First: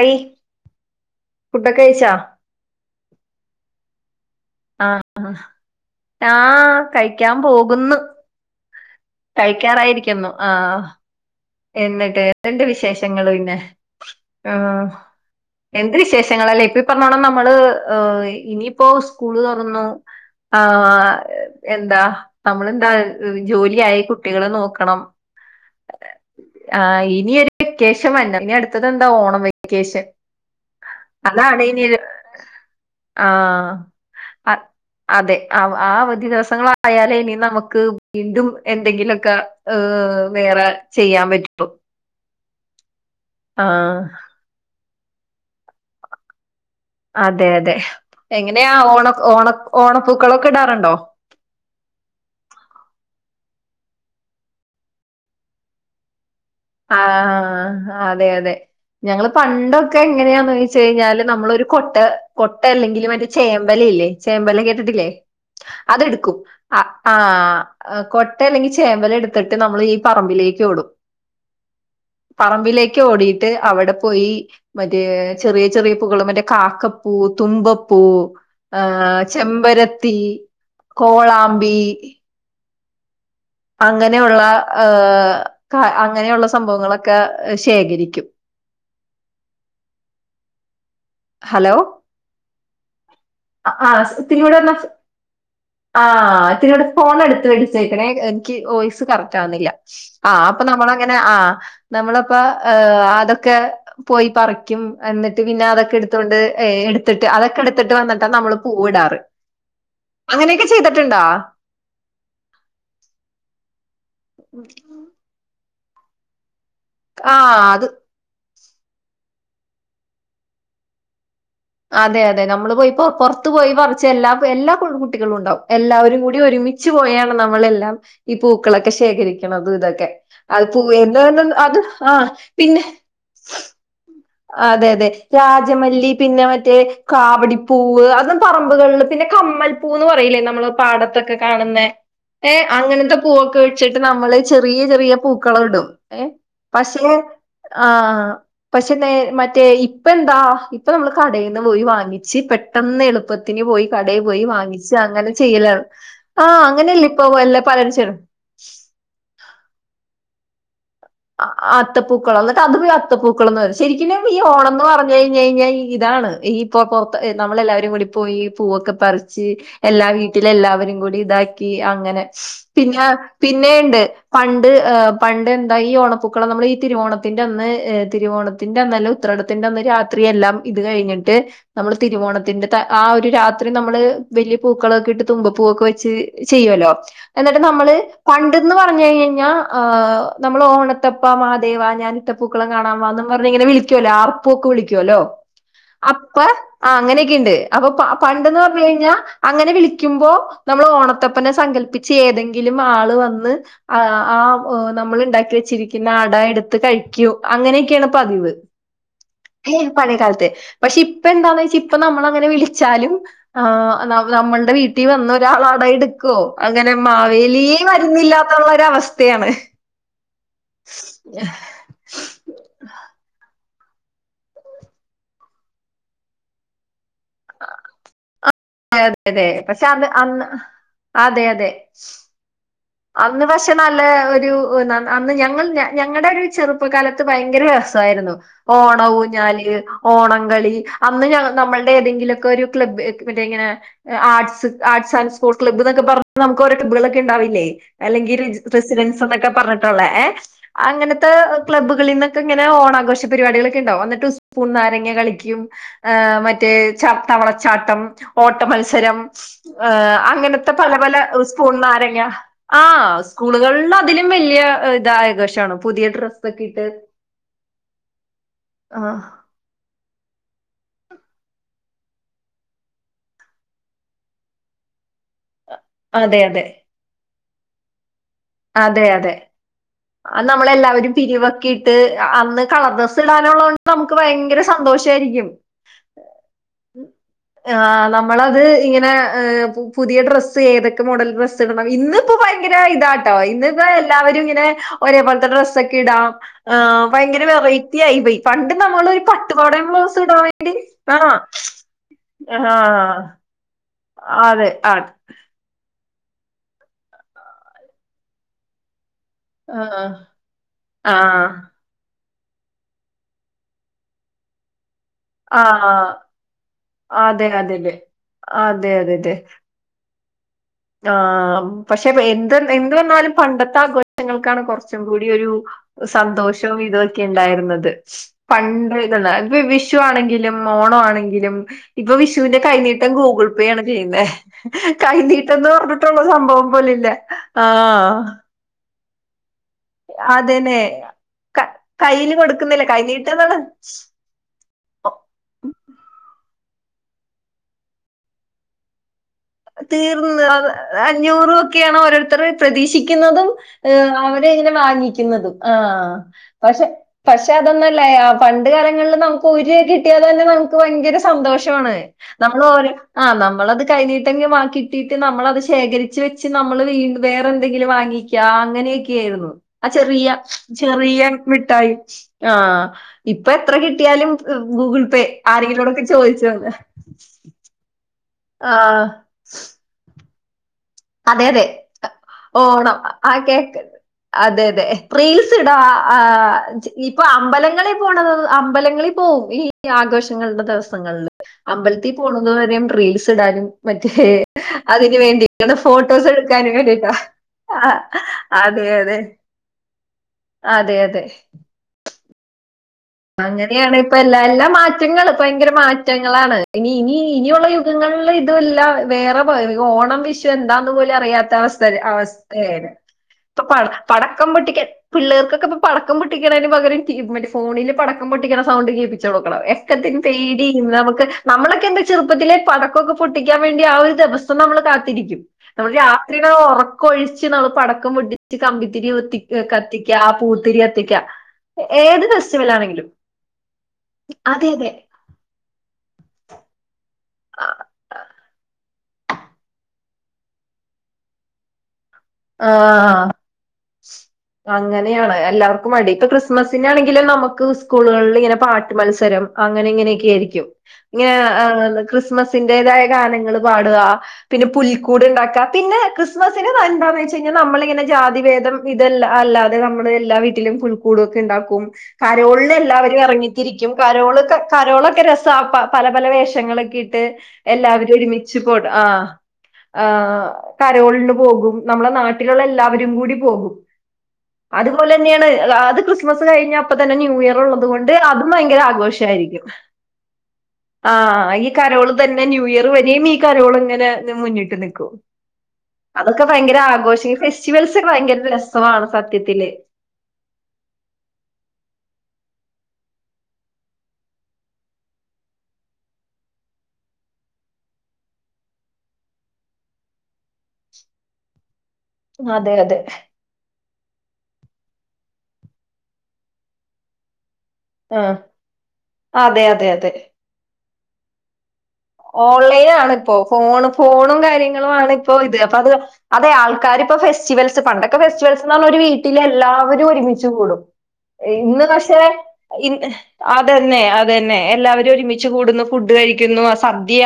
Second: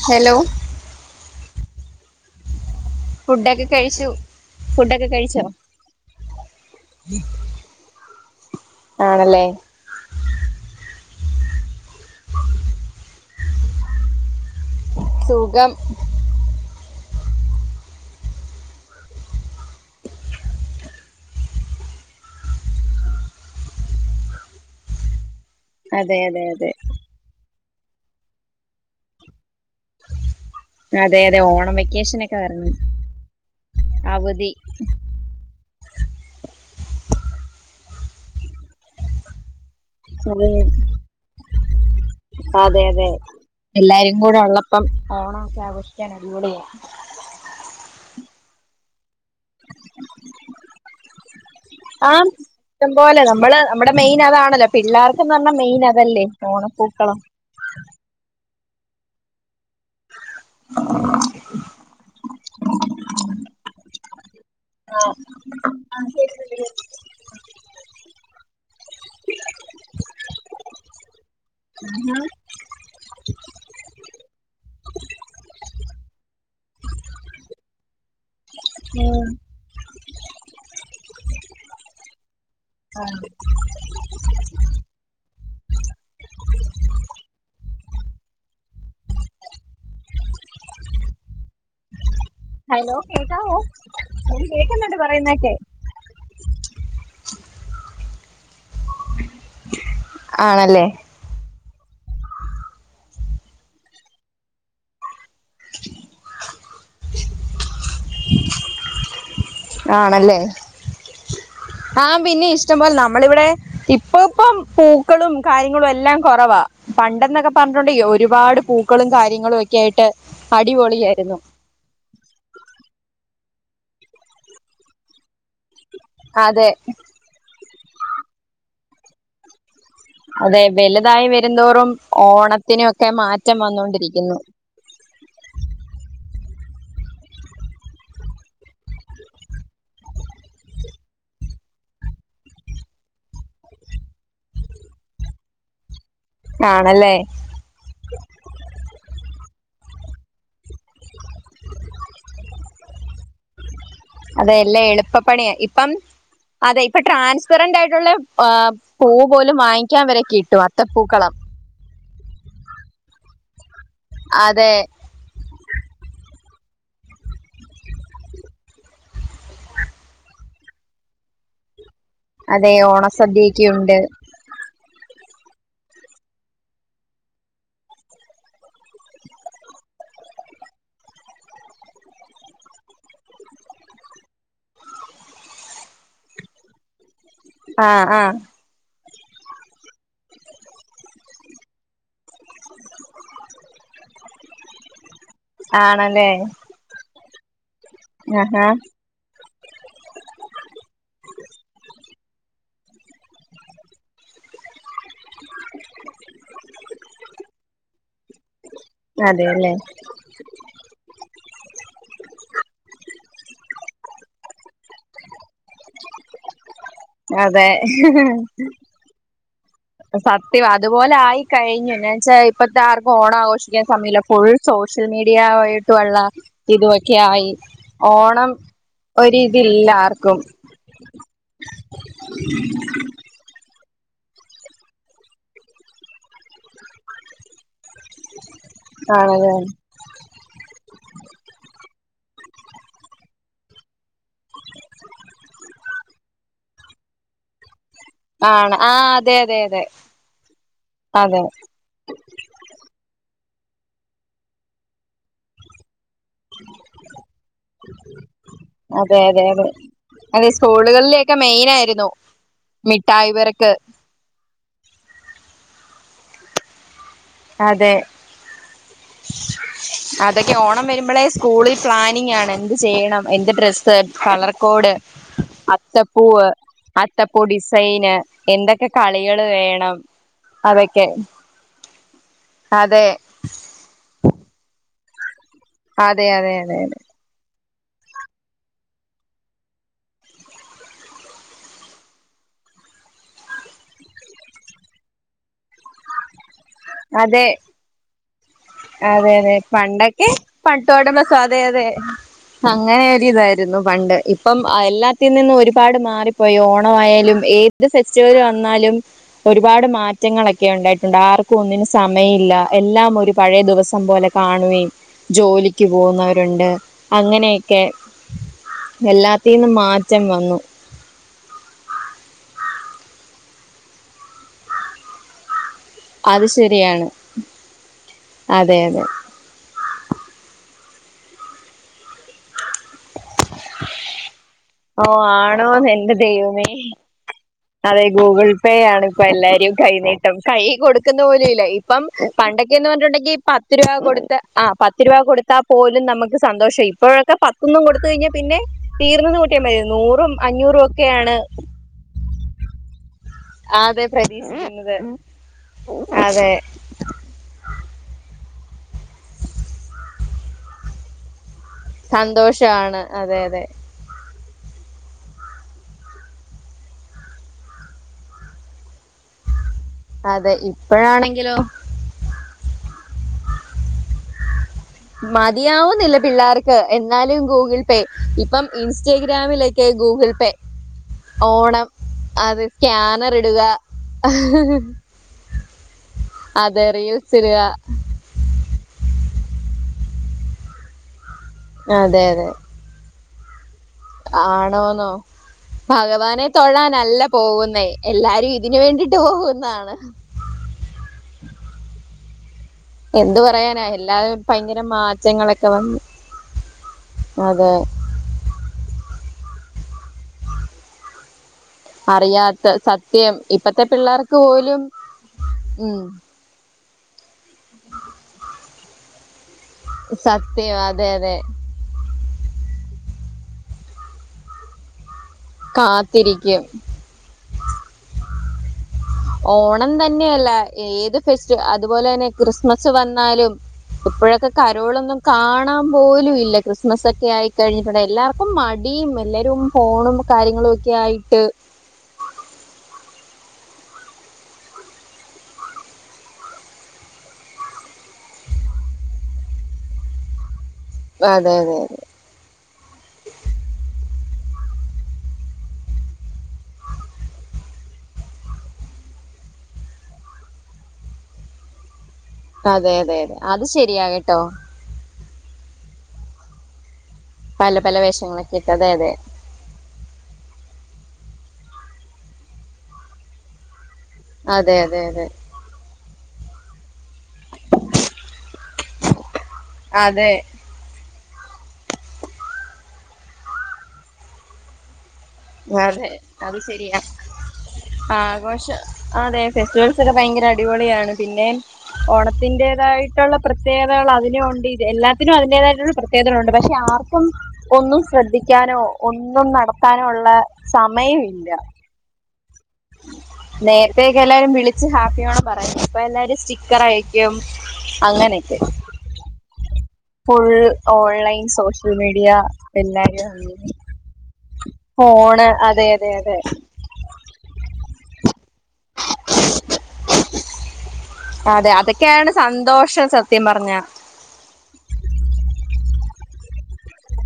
അയ് ഹലോ ഫുഡോകെയിച്ചാ ഫുഡെക്കെ കഴിച്ചു ആഹ് ഫുഡൊക്കെ ആഹ് കഴിച്ചോ ആ കയിക്കാൻ പോകുന്നു ആണല്ലേ കഴിക്കാറായിരിക്കുന്നു ആ എന്നിട്ട് എന്തിണ്ട് വിശേഷങ്ങള് പിന്നെ ആഹ് സുഖം എന്ത് വിശേഷങ്ങളല്ലേ ഇപ്പ് പ്പറന്നോണം നമ്മള് ഇനിയിപ്പോ സ്കൂള് തൊറന്നു ആഹ് എന്താ നമ്മളെന്താ ജോലിയായി കുട്ടികളെ നോക്കണം അതെ അതെ അതെ ആഹ് ഇനി ഒരു വെക്കേഷൻ വരണം ഇനി അടുത്തതെന്താ ഓണം വെക്കേഷൻ അതെ അതെ ഓണം അതാണിനി വെക്കേഷൻ ഒക്കെ വരണം ആഹ്‌ അവധി അഹ്‌ അതെ അവ് ആ അവധി ദിവസങ്ങളായാലേ ഇനി നമുക്ക് വീണ്ടും എന്തെങ്കിലക്ക ഏഹ്‌ ഉം വേറെ ചെയ്യാൻ പറ്റുള്ളൂ അതെ അതെ ആഹ് എല്ലാരും ഇവിടെ ഒള്ളപ്പം ഓണക്കെ ആഘോഷിക്കാൻ അടിപൊളിയാ അതെ അതെ എങ്ങനെയാ ഓണ ഓണ ഓണപ്പൂക്കളൊക്കെടാറുണ്ടോ ആം ഇഷ്ട്ടം പോലെ നമ്മള് നമ്മുടെ മെയിൻ അതാണല്ലോ പിള്ളേർക്ക്ന്ന് അർഞ്ഞ മെയിൻ അതല്ലേ ഓണപ്പൂക്കളം ആഹ്‌ അതെ അതെ ഞങ്ങള് പണ്ടൊക്കെ എങ്ങനെയാന്നോയ്ച്ച് കയിഞ്ഞാല് നമ്മളൊരു കൊട്ട കൊട്ട അല്ലെങ്കില് മറ്റേ ചേമ്പല ഇല്ലേ ചേമ്പല കേട്ടിട്ടില്ലേ അതെടുക്കും അ ആഹ് കൊട്ട അല്ലെങ്കി ചേമ്പല എടുത്തിട്ട് നമ്മൾ ഈ പറമ്പിലേക്കോടും പറമ്പിലേക്ക് ഓടിയിട്ട് അവിടെ പോയി മറ്റേ ചെറിയ ചെറിയ പൂക്കള് മറ്റു കാക്കപ്പൂ തുമ്പപ്പൂ ആഹ്‌ ഉം ചെമ്പരത്തി കോളാമ്പി ആഹ് അങ്ങനെയുള്ള ഏഹ് ക അങ്ങനെയുള്ള സംഭവങ്ങളൊക്കെ ശേഖരിക്കും ഹലോ ഹലോ കേക്കാവോ ആഹ് ഞൻ ഒത്തിരികൂടെ ഒന്ന് കേക്ക്ന്ന്ണ്ട് പറയുന്നൊക്കെ ആഹ് ഇത്തിരൂടെ ഫോണടുത്ത് വെച്ചേക്കണേ എനിക്ക് വോയിസ് കറക്റ്റ് ആവുന്നില്ല ആഹ് അപ്പൊ ആണല്ലേ നമ്മളങ്ങനെ ആഹ് നമ്മളപ്പ അതൊക്കെ പോയി പറിക്കും എന്നിട്ട് പിന്നെ അതൊക്കെ എടു അതോണ്ട് ഏഹ് എടുത്തിട്ട് അതൊക്കെ എടുത്തിട്ട് വന്നിട്ടാ നമ്മള് പൂവിടാറ്. ആണല്ലേ? അങ്ങനെയൊക്കെ ചെയ്തിട്ടുണ്ടോ? ആഹ് പിന്നെ ഇഷ്ടംപോലെ നമ്മളിവിടെ ഇപ് ഇപ്പൊ ഇപ്പം പൂക്കളും കാര്യങ്ങളും എല്ലാം കൊറവാ പണ്ടെന്നൊക്കെ ആഹ് അത് പറഞ്ഞിട്ടുണ്ടെങ്കി ഒരു ഒരുപാട് പൂക്കളും കാര്യങ്ങളുവൊക്കെ ആയിട്ട് അടിപൊളിയായിരുന്നു. അതെ അതെ നമ്മള് പോയി പൊ പുറത്ത് പോയി പറിച്ച എല്ലാ എല്ലാ പെൺ കുട്ടികളുണ്ടാവും. എല്ലാവരും കൂടി അതെ ഒരുമിച്ച് പോയാണ് നമ്മളെല്ലാം ഈ പൂക്കളൊക്കെ ശേഖരിക്കണതിതൊക്കെ. അതെ വെലുതായി വെരുന്തോറും ആഹ് പിന്നെ ഓണത്തിനൊക്കെ മാറ്റം വന്നോണ്ടിരിക്കുന്നു. അതെ അതെ രാജമല്ലി പിന്നെ മറ്റേ കാവടിപ്പൂവ് അതും പറമ്പുകളിൽ പിന്നെ കമ്മൽ പൂന്ന് പറയിലേ നമ്മള് പാടത്തൊക്കെ കാണുന്നെ. ഏഹ് അങ്ങനത്തെ പൂവൊക്കെ വെച്ചിട്ട് നമ്മള് ചെറീയ ചെറീയ പൂക്കളവിടും ഏഹ് പക്ഷേ ആണല്ലേ ആഹ് പക്ഷെ നേ മറ്റേ ഇപ്പ എന്താ? ഇപ്പൊ നമ്മൾ കടയിൽന്ന് പോയി വാങ്ങിച്ച് പെട്ടെന്ന് എളുപ്പത്തിന് പോയി കടയിൽ പോയി അതെ വാങ്ങി എല്ലാം ച് അങ്ങനെ എളുപ്പപ്പണിയാ ചെയ്യലാണ് ഇപ്പം ആഹ് അങ്ങനെയല്ലേ ഇപ്പ വല്ല പല [unintelligible] ആഹ് പൂ പോലും വാങ്ങിക്കാൻ വരെ കിട്ടും ത്തപ്പൂക്കളം. അ അത്തപ്പൂക്കളം അന്നിട്ട് അത് പിന്നെ അത്തപ്പൂക്കളന്നറയും ശെരിക്കിനും ഈ ഓണം അതെ എന്ന് പറഞ്ഞ കയിഞ്ഞയിഞ്ഞ ഇ ഇതാണ് ഈ ഇപ്പൊ പൊറ്ത്ത് ഇ നമ്മളെല്ലാരും കൂടി പോയി പൂവൊക്കെ പറിച്ച്. എല്ലാ വീട്ടിലും എല്ലാവരും കൂടി ഇതാക്കി അങ്ങനെ അതെ പിന്നെ ഓണസദ്യയൊക്കെ ഉണ്ട് പിന്നെയിണ്ട്. പണ്ട് ഏഹ് പണ്ട് ദ ഈ ഓണപ്പൂക്കളം നമ്മൾ ഈ തിരുവോണത്തിന്റന്ന് ഏഹ് തിരുവോണത്തിന്റെറെന്നല്ല ഉത്രടത്തിന്റന്ന് രാത്രി എല്ലാം. ഇത് കഴിഞ്ഞിട്ട് നമ്മള് തിരുവോണത്തിന്റെ ത ആ ഒരു രാത്രി നമ്മള് വെലിയ പൂക്കളവൊക്കെ ഇട്ട് തുമ്പപ്പൂവൊക്കെ വെച്ച്. ത് ചെയ്യോലോ എന്നിട്ട് ആ നമ്മള് ആ പണ്ട്‌ന്ന് പറഞ്ഞഴ്ഞ് കയ്ഞ്ഞാ ആഹ് നമ്മൾ ഓണത്തപ്പാ മാഹാദേവ ഞാനിട്ട പ്പൂക്കളം കാണാൻ വാന്നും പറഞ്ഞിങ്ങനെ വിളിക്കോല്ലൊ ആ കൂക്ക് വിളിക്കോല്ലോ ആണല്ലേ അപ്പ ആ അങ്ങനെക്കിണ്ട് അപ്പൊ പ പണ്ടെന്ന് ആഹാ പറഞ്ഞ് കഴിഞ്ഞാ അങ്ങനെ വിളിക്കുമ്പോ നമ്മൾ ഓണത്തപ്പനെ സങ്കല്പ്പിചേതെങ്കിലും ആള് വന്ന് അഹ് ആ [unintelligible] മ്മൾ ഇണ്ടാക്കി വെച്ചിരിക്കുന്ന അട എടുത്ത് കഴിക്കു അങ്ങനെയൊക്കെയാണ് പതിവ്. അതെ അല്ലേ [unintelligible] പഴെ കാൽത്ത് പക്ഷെ ഇപ്പ എന്താന്ന് ചോയിച്ചാ ഇപ്പ നമ്മൾ അങ്ങനെ വിളിച്ചാലും. ആഹ് നം നമ്മൾടെ വീട്ടി വന്ന ഒരാളാണ് എട് ക്കോ അങ്ങനെ അതെ മാവേലിയെ വരുന്നില്ലാന്ന് ഇള്ളൊര് വസ്ഥയാണ്. സത്യവാ അതുപോലെ ആയി കഴിഞ്ഞു എന്ന് വെച്ചാ ഇ പ്പത്തെ ആർക്കും ഓണം ആഘോഷിക്കാൻ സമയം ഇല്ല ഫുൾ സോഷ്യൽ മീഡിയ വായിട്ടുള്ള. ഇതുവൊക്കെ ആയി ഓണം അതെ അതെ അതെ പക്ഷെ ഒരിതില്ല അത് ആർക്കും അന്ന് ആഹ് അതെ അതെ. ഉം [unintelligible] അന്ന് പക്ഷെ നല്ലെ ഒരു നന്ന് അന്ന് ഞങ്ങൾ ഞ ഞങ്ങൾടെ ഒരു ചെറുപ്പ കാല ത്ത് ഭയങ്കര രസായിരുന്നു ഓണ ആണത് ഊഞ്ഞാല്. ഓണംകളി അന്ന് ഞ നമ്മൾടെ ഏതെങ്കിലൊക്കെ ഒരു ക്ലബ് ഇത് പിന്നെ ഇങ്ങനെ. A arts arts and uh arts arts and sport ക്ലബ്‌ന്നൊക്കെ പർട്ട് നമുക്ക് ഒരോ കബ്ബുകളൊക്കെ ഇണ്ടാവില്ലെ? അല്ലെങ്കിൽ ആണ് ആ റെസിഡൻസ് അതെ എന്നൊക്കെ അതെ അതെ പറഞ്ഞിട്ട് ഉള്ളെ ഏഹ് അങ്ങനത്തെ അതെ ക്ലബ്ബുകളീന്ന് ഒക്കെ ഇങ്ങനെ ഓണാഘോഷ പരിപാടികളൊക്കെ ഇണ്ടാവും എന്നിട്ട് സ്പൂൺ നാരങ്ങ കളിക്കും ഏഹ് മറ്റേ ചാ തവളച്ചാട്ടം ഓട്ട അതെ മത്സരം. അതെ അതെ ഏഹ് അതെ അങ്ങനത്തെ പല പല സ്കൂളുകളിലൊക്കെ മെയിൻ ഉസ്പൂൺ ആയിരുന്നു നാരെങ്ങ. ആഹ് മിഠായി പെറക്ക് സ്കൂളുകളിൽ അതിലും വല്ല്യ ഇതായ ആഘോഷാണ് പുതിയ ഡ്രസ്സ് ഒക്കെ ഇട്ട്. അതെ ആഹ് അതോക്കെ ഓണം വെരുമ്പള െ സ്കൂളിൽ പ്ലാനിങ്ങാണ് എന്ത് ചെയ്യണം എന്ത് ഡ്രസ്സ് കളർ കോഡ്. അ ത്ത പൂവ് അത്ത പൂ ഡിസൈന്. എന്തൊക്കെ അതെ അതെ കളികൾ വേണം അതൊക്കെ. ക്കിട്ട് അന്ന് കളർ അതെ ഡ്രസ്സ് ഇടാനൊള്ളോണ്ട് നമുക്ക് ഭയങ്കര സന്തോഷായിരിക്കും അതെ അതെ അതെ. ആഹ് നമ്മളത് ഇങ്ങന പുതിയ ഡ്രസ്സ് ഏതൊക്കെ മോഡൽ ഡ്രസ് തിടണം ഇന്ന്പ്പോ ഭയങ്കര ഇതാ ഇന്നിപ്പ എല്ലാവരുങ്ങനെ ഒരേ പോലത്തെ ഡ്രസ്സൊക്കെ ഇടാം ആ ഭയങ്കര അതെ വെറൈറ്റി ആയിപോയി പണ്ട് നമ്മൾ ഒരു അതെ അതെ പട്ടുപാവാടായും ബ്ലൗസ് പണ്ടൊക്കെ ഇടാൻ വേണ്ടിട്ട് [unintelligible] അതെ അതെ ആഹ് അങ്ങനൊരു ഇതാ പണ്ട് ഇപ്പം അതെ അത് എല്ലാത്തിൽ നിന്നും ഒരുപാട് മാറി ഇപ്പൊ ഓണമായാലും ഏത് ഫെസ്റ്റിവൽ വന്നാലും ഒരുപാട് ആഹ് മാറ്റങ്ങളൊക്കെ ഉണ്ടായിട്ടുണ്ട് ആർ ആഹ് സമയമില്ല എല്ലാം ഒരു പഴയ ദിവസം പോലെ കാണുകയും ജോലിക്ക് ആഹ് പോകുന്ന ഇണ്ട് അതെ അതെ അങ്ങനെയൊക്കെ അതെ അതെ അതെ അതെ എല്ലാത്തിന്നും മാറ്റം വന്നു. ആഹ് പക്ഷെ എന്ത് എന്ത് വന്നാലും പണ്ടത്തെ ആഘോ ഇനിക്കാണ് കൊറച്ചും കൂടി ഒരു അത് സന്തോഷും ശരിയാണ് ഇതൊക്കെണ്ടായിരുന്നത് അതെ അതെ പണ്ട് വിഷു ആണെങ്കിലും ഓണ ആണെങ്കിലും ഇപ്പൊ വിഷുവിന്റെ കൈനീട്ടം ഗൂഗിൾ പേ ആണ് ചെയ്യുന്നേ ഓ കൈനീട്ടന്ന് ആണോന്ന് എന്റെ പറഞ്ഞിട്ടുള്ള സംഭവം ദൈവമേ പോലല്ല അതെ ഗൂഗിൾ പേയാണ് പ്പൊ എല്ലാരും കൈനീട്ടം, കൈ അതന്നെ കൊടുക്കുന്നു പോലു ക ഇല്ല, ഇപ്പം കയ്യില് കൊടുക്കുന്നില്ല പണ്ടൊക്കെന്ന് പർഞ്ഞിട്ടുണ്ടെങ്കി പ കൈനീട്ടംന്നാണ് ത്തുരൂവയാ കൊടുത്തെ ആ പത് ത്തിരുപ കൊടുത്താ പോലും നമുക്ക് സന്തോഷം ഇപ്പോഴൊക്കെ പത്തൊന്നും കൊടുത്ത കഴിഞ്ഞാ പിന്നെ തീർന്നെന്ന് ഇന്ക്ക് നൂറും അഞ്ഞൂറും ഒക്കെയാണ് ക്കെയണ് ഓരോരുത്തർ പ്രതീക്ഷിക്കുന്നതും. ഏ അതെ അവരെങ്ങനെ പ്രതീക്ഷിക്കുന്നത് വാങ്ങിക്കുന്നത് ആ അതെ പക്ഷേ പക്ഷെ അതൊന്നല്ലേ പണ്ട് കാലങ്ങളിൽ നമുക്ക് ഒരി കിട്ടിയത് തന്നെ നമുക്ക് ഭയങ്കര സന്തോഷണ്. നമ്മള് ഓരോ സന്തോഷാണ് ആ അതെ അതെ നമ്മളത് കൈ നീ [unintelligible] ബാക്കിട്ടീട്ട് നമ്മളത് ശേഖരിച്ച് വെച്ച് നമ്മൾ വീ വേറെ എന്തെങ്കിലും വാങ്ങിക്ക അങ്ങനെയൊകെയ്ന്നു ആ ചെറിയ അതെ ചെറിയ ഇപ്പോഴാണെങ്കിലോ മിട്ടായി ആഹ് ഇപ്പൊ എത്ര കിട്ടിയാലും ഗൂഗിൾ പേ ആരെങ്കിലോടൊക്കെ മതിയാവുന്നില്ല ചോദിച്ചോന്ന് പിള്ളേർക്ക്. എന്നാലും ഗൂഗിൾ പേ ഇപ്പം ആഹ് ഇൻസ്റ്റഗ്രാമിലൊക്കെ ഗൂഗിൾ പേ അതെ അതെ ഓണം അത് ഓണം ആ സ്കാനർ ഇടുക കേക്ക് ആ, അതെ അതെ റീൽസ്ടാ ആ അതെ ഇപ്പൊ റീൽസ് ഇടുക അമ്പലങ്ങളെ പോണത് അമ്പലങ്ങളിൽ പോവും ഈ ആഘോഷങ്ങളുടെ ദിവസങ്ങളിൽ. അമ്പലത്തിൽ അതെ അതെ പോണത് വരെ റീൽസ് ഇടാനും മറ്റേ ആണോന്നോ അതിന് വേണ്ടി. അങ്ങനെ ഭഗവാനെ ഫോട്ടോസെടുക്കാൻ വേണ്ടിട്ടാ, തൊഴാനല്ല പോകുന്നേ ആ എല്ലാരും ഇതിനു അതെ വേണ്ടിട്ട് അതെ. പോകുന്നതാണ് അതെ അതെ എന്തു പറയാനാ അങ്ങനെയാണിപ്പ എല്ലാ എല്ലാവരും എല്ലാ ഭയങ്കര മാറ്റങ്ങള് മാറ്റങ്ങളൊക്കെ പയങ്കര വന്നു മാറ്റങ്ങളാണ് ഇനി ഇനി ഇനിയുള്ള അതെ യുഗങ്ങളിലിത് ട്ടല്ല വേറെ പകുതി ഓണം വിഷു എന്താന്ന് പോലും അറിയാത് അവ അറിയാത്ത അവസ്ഥേണ് സത്യം ഇപ്പൊ ഇപ്പത്തെ പിള്ളേർക്ക് പടക്കം പോലും പൊട്ടിക്കൽ പിള്ളേർക്കൊക്കെ ഉം പടക്കം പൊട്ടി കേക്ക് മുറികണേനു പകരം ഫോണിൽ പടക്കം പൊട്ടിക്ക സൗണ്ട്കേ ക്കണം എക്കത്തി പേടി സത്യം അതെ നമുക്ക് അതെ നമ്മളൊക്കെ എന്ത. ചെറുപ്പത്തിലെ പടക്കൊക്കെ പൊട്ടിക്കാൻ വേണ്ടി ആ ഒരു ദെവസം നമ്മള് കാത്തിരിക്കും നമ്മള് രാത്രി ഒ കാത്തിരിക്കും ഒറക്ക് കൊഴിച്ച് നമ്മള് പടക്കം പൊടിച്ച് കമ്പിത്തിരിവ് ഓണം തന്നെയല്ല ഏത് ഫെസ്റ്റ അതുപോലെ ഏത് തന്നെ ഫെസ്റ്റിവൽ ക്രിസ്മസ് ആണെങ്കിലും വന്ന് ന്നാലും ഇപ്പോഴൊക്കെ അതെ അതെ കരോളൊന്നും കാണാൻ പോലുംല്ല. ക്രിസ്മസൊക്കെ ആയി കഴിഞ്ഞിട്ടുണ്ടെ എല്ലാർക്കും മടിയും എല്ലാരും ഫോണും കാര്യങ്ങളും ഒക്കെയായിട്ട് ഏഹ് അങ്ങനെയാണ് എല്ലാർക്കും മടി പ്പൊ ക്രിസ്മസിനാണെങ്കിലും നമുക്ക് സ്കൂളുകളിൽങ്ങനെ പാട്ട് മത്സരം അങ്ങനെ ഇങ്ങനെയൊക്കെ ആയിരിക്കും അതെ അതെ ഇങ്ങനെ ക്രിസ്മസ്. അതിൻ്റേതായ ഗാനങ്ങൾ പാടുക പിന്നെ പുൽക്കൂട് ഇണ്ടാക്കാ പിന്നെ ക്രിസ്മസിന് [unintelligible] ച്ച് കഴിഞ്ഞാ നമ്മൾ ഇങ്ങനെ ജാതിഭേദം ഇത് അല്ല അല്ലാതെ നമ്മൾ എല്ലാ വീട്ടിലും പുൽക്കൂടും ഒക്കെ ഇണ്ടാക്കും അതെ കരോളിന് അതെ അതെ എല്ലാവരും അതെ അത് എറങ്ങിത്തിരിക്കും ശരിയാ കേട്ടോ കരോളൊക്കെ കരോളൊക്കെ രസാ പ പല പല വേഷങ്ങളൊക്കെ ഇട്ട് പല പല എല്ലാവരും വേഷങ്ങളൊക്കെ ഒരുമിച്ച് ഇട്ട് പോട് അതെ അതെ ആഹ് ആഹ് കരോളിന് പോകും നമ്മളെ നാട്ടിലുള്ള എല്ലാവരും കൂടി പോകും അതെ അതെ അതുപോലെ അതെ തന്നെയാണ് അത് ക്രിസ്മസ് കഴിഞ്ഞ് അപ്പ തന്നെ ന്യൂ ന്യൂ ഇയർ ഉള്ളത് കൊണ്ട് അതും ഭയങ്കര ആഘോഷായിരിക്കും അതെ ആഹ് ഈ കരോള് തന്നെ ന്യൂ ഇയർ വരെം ഈ കരോൾ ഇങ്ങനെ ഇത് മുന്ന്ക്ക് നിക്കും അതെ അത് ശരിയാ ഫെസ്റ്റിവൽസ് ഭയങ്കര ആഘോഷം രസമാണ് അതെ സത്യത്തില് ഫെസ്റ്റിവെൽ ഒക്കെ ഭയങ്കര അടിപൊളിയാണ് പിന്നെ ഓണത്തിന്റേതായിട്ടുള്ള പ്രത്യേകതകൾ അതിനു ഒണ്ട് ഇത് എല്ലാത്തിനും അതിന്റേതായിട്ടുള്ള പ്ര ത്യേകതകൾ ഉണ്ട് പക്ഷെ ആർക്കും ഒന്നും ശ്രദ്ധിക്കാനോ ഒന്നും നടത്താനോ ഒ ള്ള സമയം ഇല്ല അതെ അതെ നേരത്തെ ഒക്കെ എല്ലാരും വിളിച്ച് ഹാപ്പി ഓണം പറയുന്നു. ഇപ്പ എല്ലാരും സ്റ്റിക്കർ അയക്കും ആ അങ്ങനെ ഒക്കെ അതെ അതെ അതെ ഫുൾ ഓൺ ലൈൻ സോഷ്യ ഓൺലൈൻ ആണ് ഇപ്പോ ഫോണ് ഫോണും കാര്യങ്ങളും ആണ് ഇപ്പോ ഇത് അപ്പ അത് അതെ ആൾ ക്കാര് ഇപ്പൊ ഫെസ്റ്റിവെൽസ് പണ്ട് ഒക്കെ ഫെസ്റ്റിവെൽസ് എന്ന് പർണാ ഒരു വീട്ടിലെ എല്ലാവരും ഒരുമിച്ച് കൂടും അതെ ഇന്ന് പക്ഷെ അതൊക്കെയാണ് സന്തോഷം ഇന്ന് സത്യം അത് പറഞ്ഞ എന്നെ അ ത് തന്നെ എല്ലാവരും ഒരുമിച്ച് കൂടുന്നു ഫുഡ് കഴിക്കുന്നു ആ സദ്യ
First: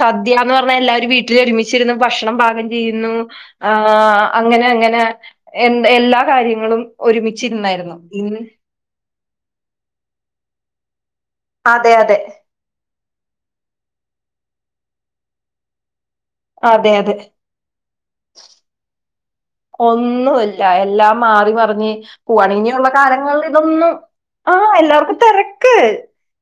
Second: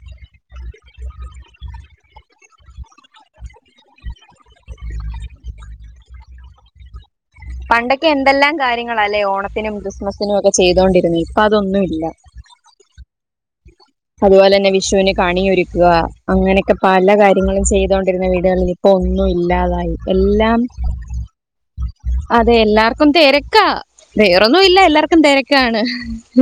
സദ്യാന്ന് പർണാ എല്ലാവരും വീട്ടില് ഒരുമിച്ച് ഇര്ന്ന് ഭക്ഷണം പാകം ചെയ്യുന്നു ആഹ് അങ്ങനെ അങ്ങനെ എന്ത് എല്ലാ കാര്യങ്ങളും ഒരുമിച്ച് ഇര്ന്ന് പണ്ടൊക്കെ എന്തെല്ലാം കാര്യങ്ങളാല്ലേ ഓണത്തിനും ക്രിസ്മസിനും ഒക്കെ ചെയ്തോണ്ടിരുന്നേ ഇപ്പ അതൊന്നും അതെ ഇല്ല അതെ അത്പോലെന്നെ വിഷൂന് കണിയൊരുക്കുക അങ്ങനൊക്കെ പല കാര്യങ്ങളും ചെയ്തോണ്ടിരുന്ന വീടുകളില് ഒന്നും ഇല്ല എല്ലാം മാറി മറിഞ്ഞ് പുവാണ് അതെ ഇനി ഒള്ള എല്ലാവർക്കും കാലങ്ങളള് തിരക്കാ ഇതൊന്നും വേറൊന്നും ആഹ് ഇല്ല എല്ലാർക്കും എല്ലാവർക്കും തെരക്ക് തിരക്കാണ്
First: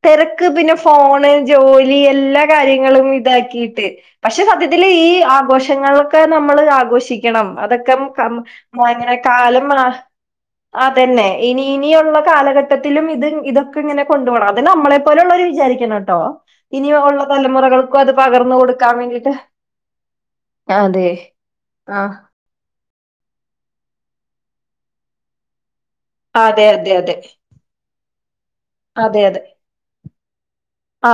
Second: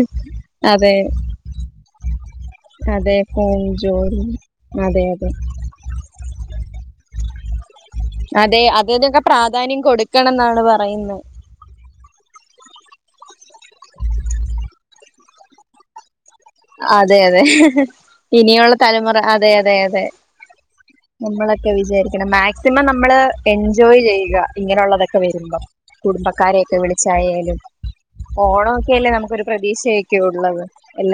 തെരക്ക് പിന്നെ അതെ ഫോണ് ജോലി എല്ലാം കാര്യങ്ങളും അതെ ഫോൺ ഇതാക്കീട്ട് ജോലി പക്ഷെ സത്യത്തില് അതെ ഈ അതെ ആഘോഷ് ങ്ങളൊക്കെ നമ്മള് ആഘോഷിക്കണം അത ക്കം കം അതെ മോ അതിനൊക്കെ കാലം പ്രാധാന്യം മാ കൊടുക്കണം എന്നാണ് പറയുന്നത് അതെന്നെ ഇനി ഇനി ഒള്ള കാലഘട്ടത്തിലും ഇത് ഇതൊക്കെ ഇങ്ങനെ കൊണ്ട് പോണം അത് നമ്മളെ പോലെ ഒള്ളോര് വിജാരിക്കണോട്ടോ അതെ അതെ ഇനിയൊള്ള കൊടുക്കാൻ തലമുറ വേണ്ടിട്ട് അതെ അതെ അതെ അതെ നമ്മളൊക്കെ ആഹ് വിചാരിക്കണം മേക് സിമം നമ്മള് എൻജോയ് ചെയ്യുക ഇങ്ങനെ ഒള്ളതൊക്കെ വരുമ്പം അതെ കുടുംബക്കാരെക്കെ അതെ അതെ വിളിച്ചായാലും ഓണം ഒക്കെയല്ലേ അതെ അതെ നമുക്കൊരു പ്രതീക്ഷയൊക്കെ ഒള്ളത്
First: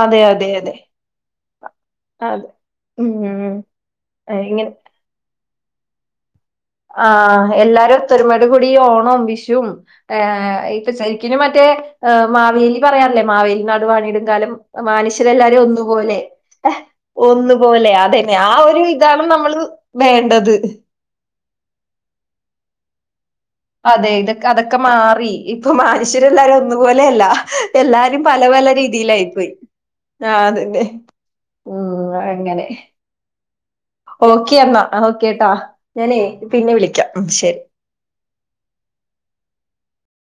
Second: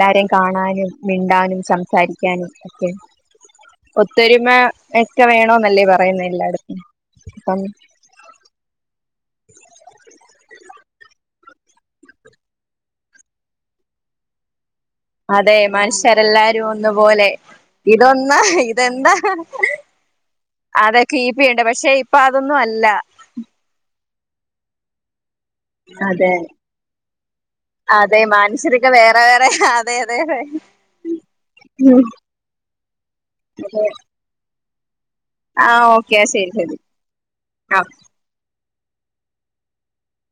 അതെ അതെ അതെ കാണാനും മിണ്ടാനും അതെ സംസാരിക്കാനും ഒക്കെ ഉം ഒത്തൊരുമ ഇങ്ങനെ എക്കെ വേണോന്നല്ലേ പറയുന്നേ എല്ലായിട ആഹ് എല്ലാരും ഒത്തൊരു മേട് കൂടി ഓണും വിഷും ഏഹ് ഇ പ്പ ഷരിക്കിനും മറ്റേ ആ മാവേലി പറയാറില്ലേ മാവേലി നാടുവാണീടും കാലം അതെ മാനുഷ്യരെല്ലാരും ഒന്നു പോലെ മനുഷ്യരെല്ലാരും ഒന്നുപോലെ ഒന്നു പോലെ അതന്നെ ഇതൊന്ന് ആ ഒരു ഇതെന്താ ഇതാണ് നമ്മള് വേണ്ടത് കീപ്പിയ്യണ്ടേ പക്ഷെ ഇപ്പ അതൊന്നും അല്ല അതെ ഇതക്ക അതക്ക മാറി ഇപ്പം അതെ മാനുഷ്യരെല്ലാരും ഒന്നു പോലെ അല്ല അതെ എല്ലാരും പല പല മനുഷ്യരൊക്കെ വേറെ വേറെ രീതിലായിപ്പോയി അതെ അതെ അതെ ആഹ് അതന്നെ ഉം അങ്ങനെ തന്നെ ഓക്കെ എന്നാ ആ ഓക്കെട്ടാ ഞാനേ പിന്നെ വിളിക്കാം ഉം ശരി ആഹ്